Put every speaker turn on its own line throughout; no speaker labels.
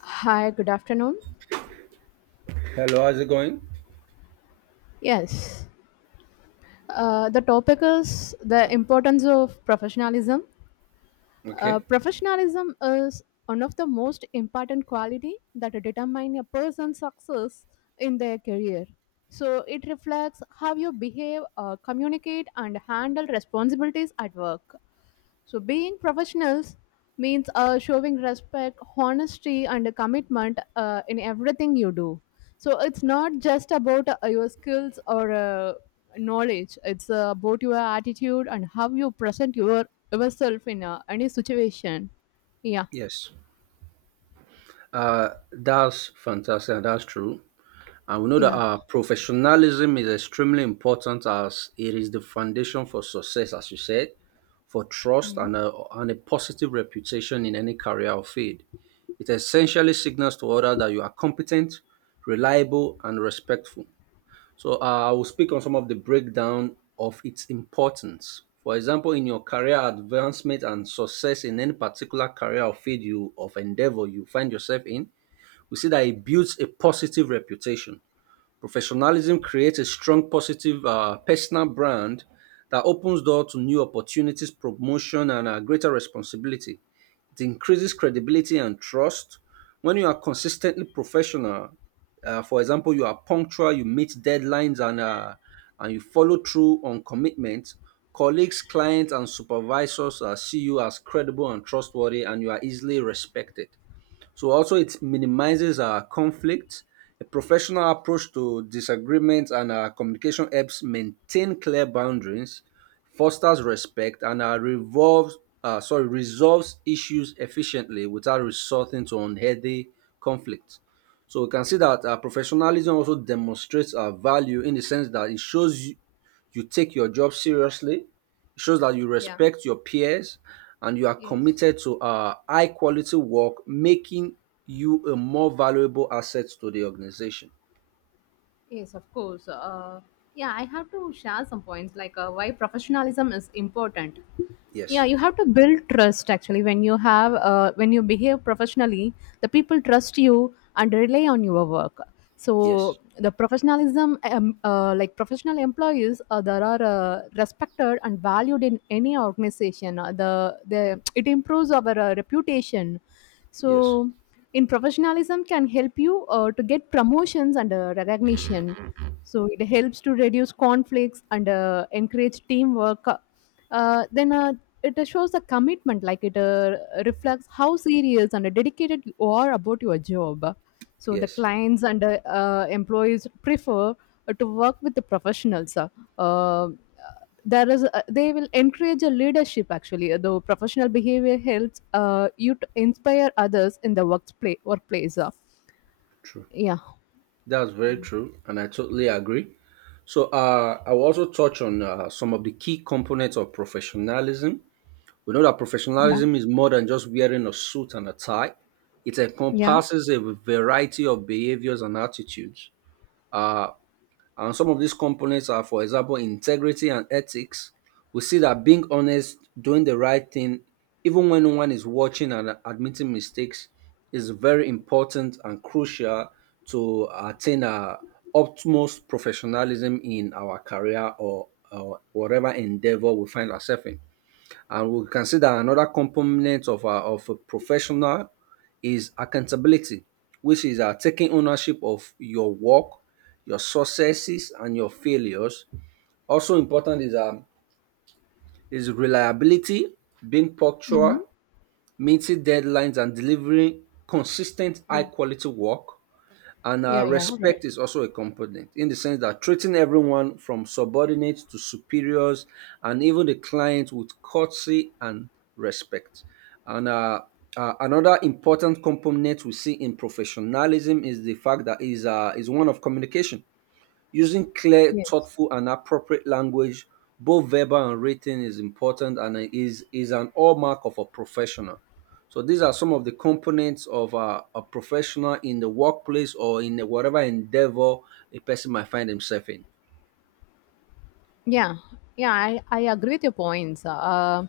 Hi, good afternoon.
Hello, how's it going?
Yes, the topic is the importance of professionalism.
Okay.
Professionalism is one of the most important quality that determine a person's success in their career. So it reflects how you behave, communicate, and handle responsibilities at work. So, being professionals means showing respect, honesty, and commitment in everything you do. So, it's not just about your skills or knowledge, it's about your attitude and how you present yourself in any situation. Yeah,
Yes. That's fantastic. And That's true. And we know that
yeah.
our professionalism is extremely important as it is the foundation for success, as you said, for trust
hmm
and a positive reputation in any career or field. It essentially signals to others that you are competent, reliable, and respectful. So I will speak on some of the breakdown of its importance. For example, in your career advancement and success in any particular career or field you of endeavor you find yourself in, we see that it builds a positive reputation. Professionalism creates a strong positive personal brand that opens door to new opportunities, promotion, and greater responsibility. It increases credibility and trust. When you are consistently professional, for example, you are punctual, you meet deadlines, and you follow through on commitments. Colleagues, clients, and supervisors see you as credible and trustworthy, and you are easily respected. So also it minimizes our conflict. A professional approach to disagreements and our communication helps maintain clear boundaries, fosters respect, and resolves issues efficiently without resorting to unhealthy conflict. So we can see that professionalism also demonstrates our value in the sense that you take your job seriously, it shows that you
Yeah.
respect your peers, and you are
Yes.
committed to high quality work, making you a more valuable asset to the organization.
Yes, of course. Yeah, I have to share some points like why professionalism is important. Yeah,
Yes,
you have to build trust actually when you have when you behave professionally, the people trust you and rely on your work. So
yes,
the professionalism, like professional employees that are respected and valued in any organization, the it improves our reputation. So
yes,
in professionalism can help you to get promotions and recognition. So it helps to reduce conflicts and encourage teamwork. Then It shows a commitment, like it reflects how serious and dedicated you are about your job. So the
yes.
clients and employees prefer to work with the professionals. Uh, there is they will encourage a leadership. Actually the professional behavior helps you to inspire others in the workplace.
True.
Yeah.
That's very true, and I totally agree. So I will also touch on some of the key components of professionalism. We know that
Yeah.
professionalism is more than just wearing a suit and a tie. It
Yeah.
encompasses a variety of behaviors and attitudes. Uh, And some of these components are, for example, integrity and ethics. We see that being honest, doing the right thing, even when no one is watching and admitting mistakes, is very important and crucial to attain our utmost professionalism in our career or whatever endeavor we find ourselves in. And we can see that another component of a professional is accountability, which is taking ownership of your work, your successes, and your failures. Also important is reliability, being
hmm
punctual, meeting deadlines, and delivering consistent
Yeah.
high quality work. And
Yeah, yeah.
respect is also a component in the sense that treating everyone from subordinates to superiors and even the client with courtesy and respect. And another important component we see in professionalism is the fact that is one of communication. Using clear,
Yes.
thoughtful, and appropriate language, both verbal and written, is important and is an hallmark of a professional. So these are some of the components of a professional in the workplace or in whatever endeavor a person might find himself in.
Yeah. Yeah, I agree with your points. uh,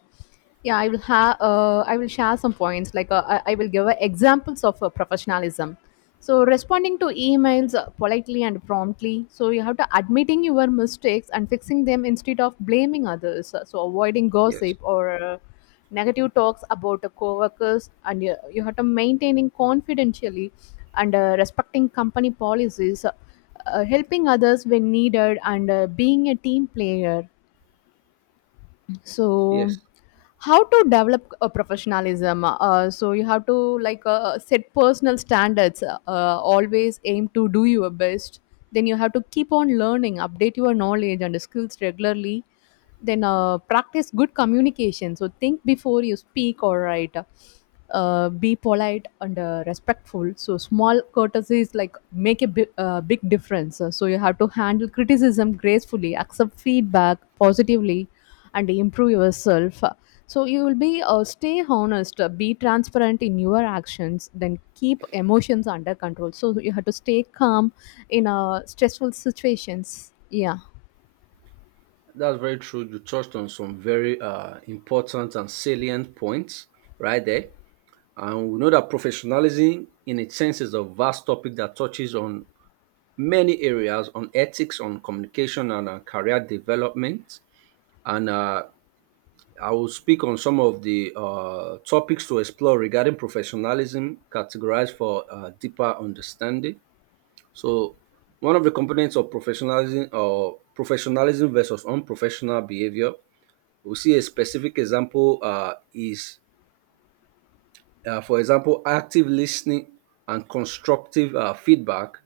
yeah i will have uh, I will share some points like, I will give examples of professionalism. So responding to emails politely and promptly. So you have to admitting your mistakes and fixing them instead of blaming others. So avoiding
Yes.
gossip or uh, negative talks about the coworkers. And you have to maintaining confidentially and respecting company policies, helping others when needed, and being a team player.
Yes.
So how to develop a professionalism? So you have to like, set personal standards, always aim to do your best. Then you have to keep on learning, update your knowledge and skills regularly. Then practice good communication, so think before you speak, all right? Be polite and respectful. So small courtesies like make a big difference. So you have to handle criticism gracefully, accept feedback positively and improve yourself. So you will be, stay honest, be transparent in your actions, then keep emotions under control. So you have to stay calm in stressful situations. Yeah.
That's very true. You touched on some very important and salient points right there. And we know that professionalism, in its sense, is a vast topic that touches on many areas on ethics, on communication, and career development. And I will speak on some of the topics to explore regarding professionalism, categorized for deeper understanding. So, one of the components of professionalism or professionalism versus unprofessional behavior, we see a specific example for example, active listening and constructive feedback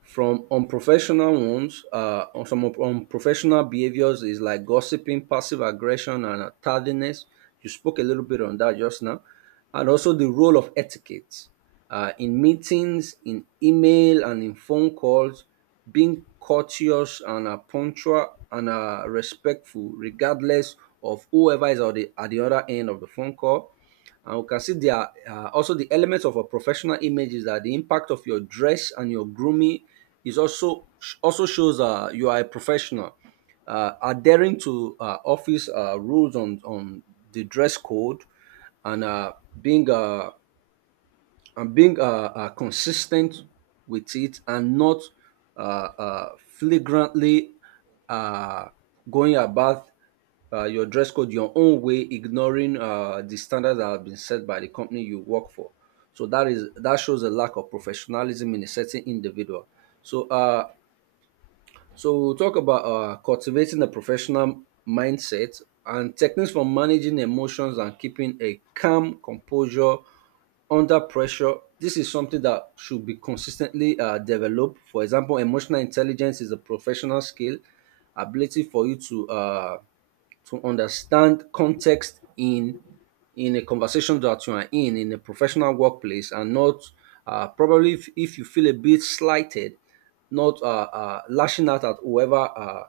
from unprofessional ones on some of unprofessional behaviors is like gossiping, passive aggression, and tardiness. You spoke a little bit on that just now, and also the role of etiquette in meetings, in email, and in phone calls, being courteous and punctual and respectful regardless of whoever is at at the other end of the phone call. And we can see there are also the elements of a professional image is that the impact of your dress and your grooming is also shows you are a professional. Adhering to office rules on the dress code and being uh, being consistent with it and not uh, uh, flagrantly uh, going about your dress code your own way, ignoring the standards that have been set by the company you work for. So that shows a lack of professionalism in a certain individual. So uh, so we'll talk about cultivating a professional mindset and techniques for managing emotions and keeping a calm composure under pressure. This is something that should be consistently developed. For example, emotional intelligence is a professional skill, ability for you to understand context in a conversation that you are in a professional workplace, and not probably if you feel a bit slighted, not lashing out at whoever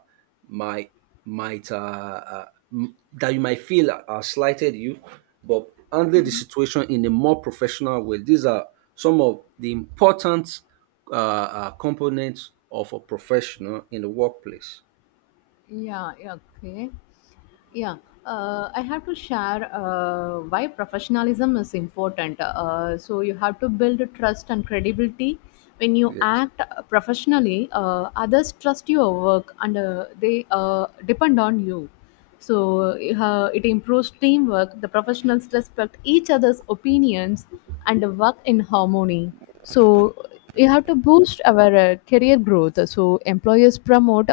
might might that you might feel slighted, you but handle the situation in a more professional way. These are some of the important components of a professional in the workplace.
Yeah, yeah, okay. Yeah, I have to share why professionalism is important. So you have to build trust and credibility. When you
Yes,
act professionally, others trust your work and they depend on you. So it improves teamwork. The professionals respect each other's opinions and work in harmony. So you have to boost our career growth. So employers promote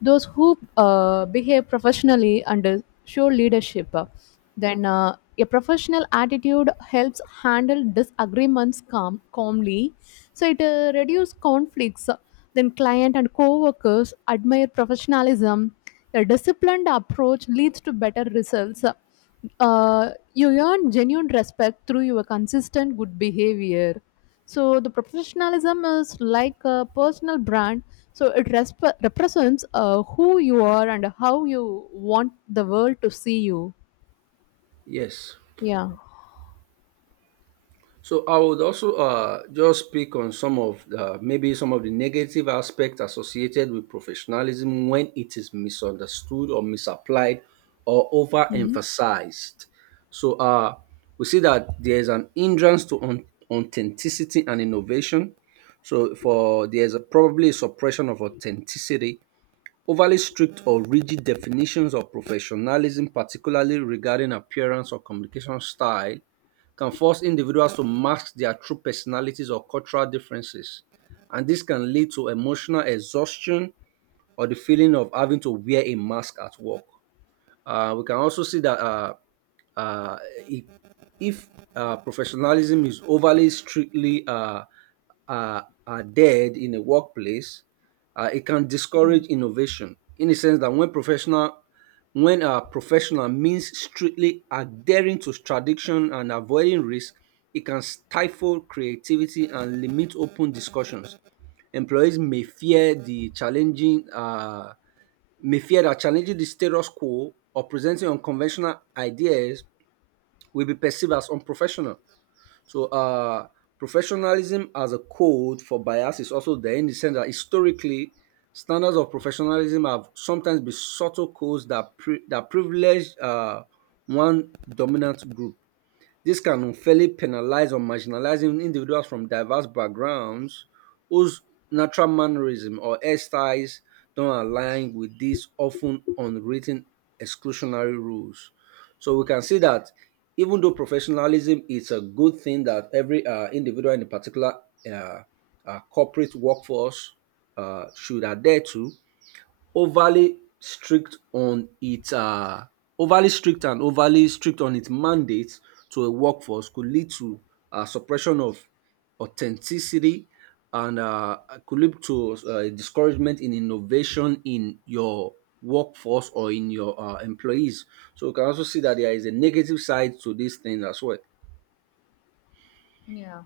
those who behave professionally under show leadership. Then A professional attitude helps handle disagreements calmly. So it reduces conflicts. Then client and co-workers admire professionalism. A disciplined approach leads to better results. You earn genuine respect through your consistent good behavior. So the professionalism is like a personal brand. So it represents who you are and how you want the world to see you.
yes.
Yeah.
So I would also just speak on some of the, maybe some of the negative aspects associated with professionalism when it is misunderstood or misapplied or
hmm
overemphasized. So we see that there is an hindrance authenticity and innovation. So for there's a, probably a suppression of authenticity. Overly strict or rigid definitions of professionalism, particularly regarding appearance or communication style, can force individuals to mask their true personalities or cultural differences, and this can lead to emotional exhaustion or the feeling of having to wear a mask at work. We can also see that uh, i- if professionalism is overly strictly uh, adhered in a workplace, it can discourage innovation in the sense that when professional means strictly adhering to tradition and avoiding risk, it can stifle creativity and limit open discussions. Employees may fear that challenging the status quo or presenting unconventional ideas will be perceived as unprofessional. So, professionalism as a code for bias is also there in the sense that historically, standards of professionalism have sometimes been subtle codes that privilege one dominant group. This can unfairly penalize or marginalize individuals from diverse backgrounds whose natural mannerism or hairstyles don't align with these often unwritten exclusionary rules. So we can see that even though professionalism is a good thing that every individual in a particular uh, corporate workforce should adhere to, overly strict on its um overly strict on its mandate to a workforce could lead to suppression of authenticity and could lead to discouragement in innovation in your workforce or in your employees. So you can also see that there is a negative side to this thing as well.
Yeah.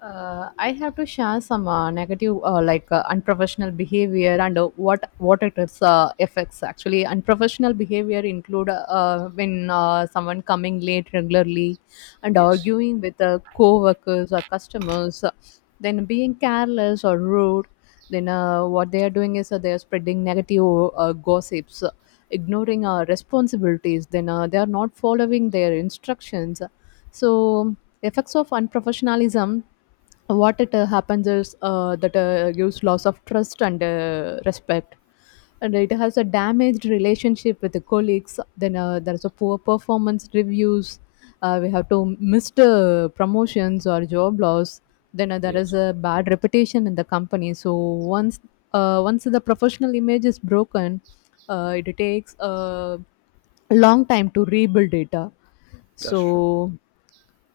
I have to share some negative, like unprofessional behavior and what it is affects. Actually, unprofessional behavior include when someone coming late regularly and
Yes,
arguing with co-workers or customers, then being careless or rude. Then what they are doing is they are spreading negative gossips, ignoring responsibilities. Then they are not following their instructions. So effects of unprofessionalism, what it happens is that gives loss of trust and respect, and it has a damaged relationship with the colleagues. Then there's a poor performance reviews. We have to missed promotions or job loss. Then there
yes,
is a bad reputation in the company. So once once the professional image is broken, it takes a long time to rebuild it.
that's true.
So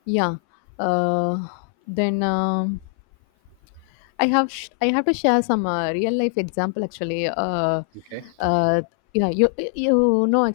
yeah. Uh, then I have sh- I have to share some real life example actually.
Okay.
Uh, yeah, you know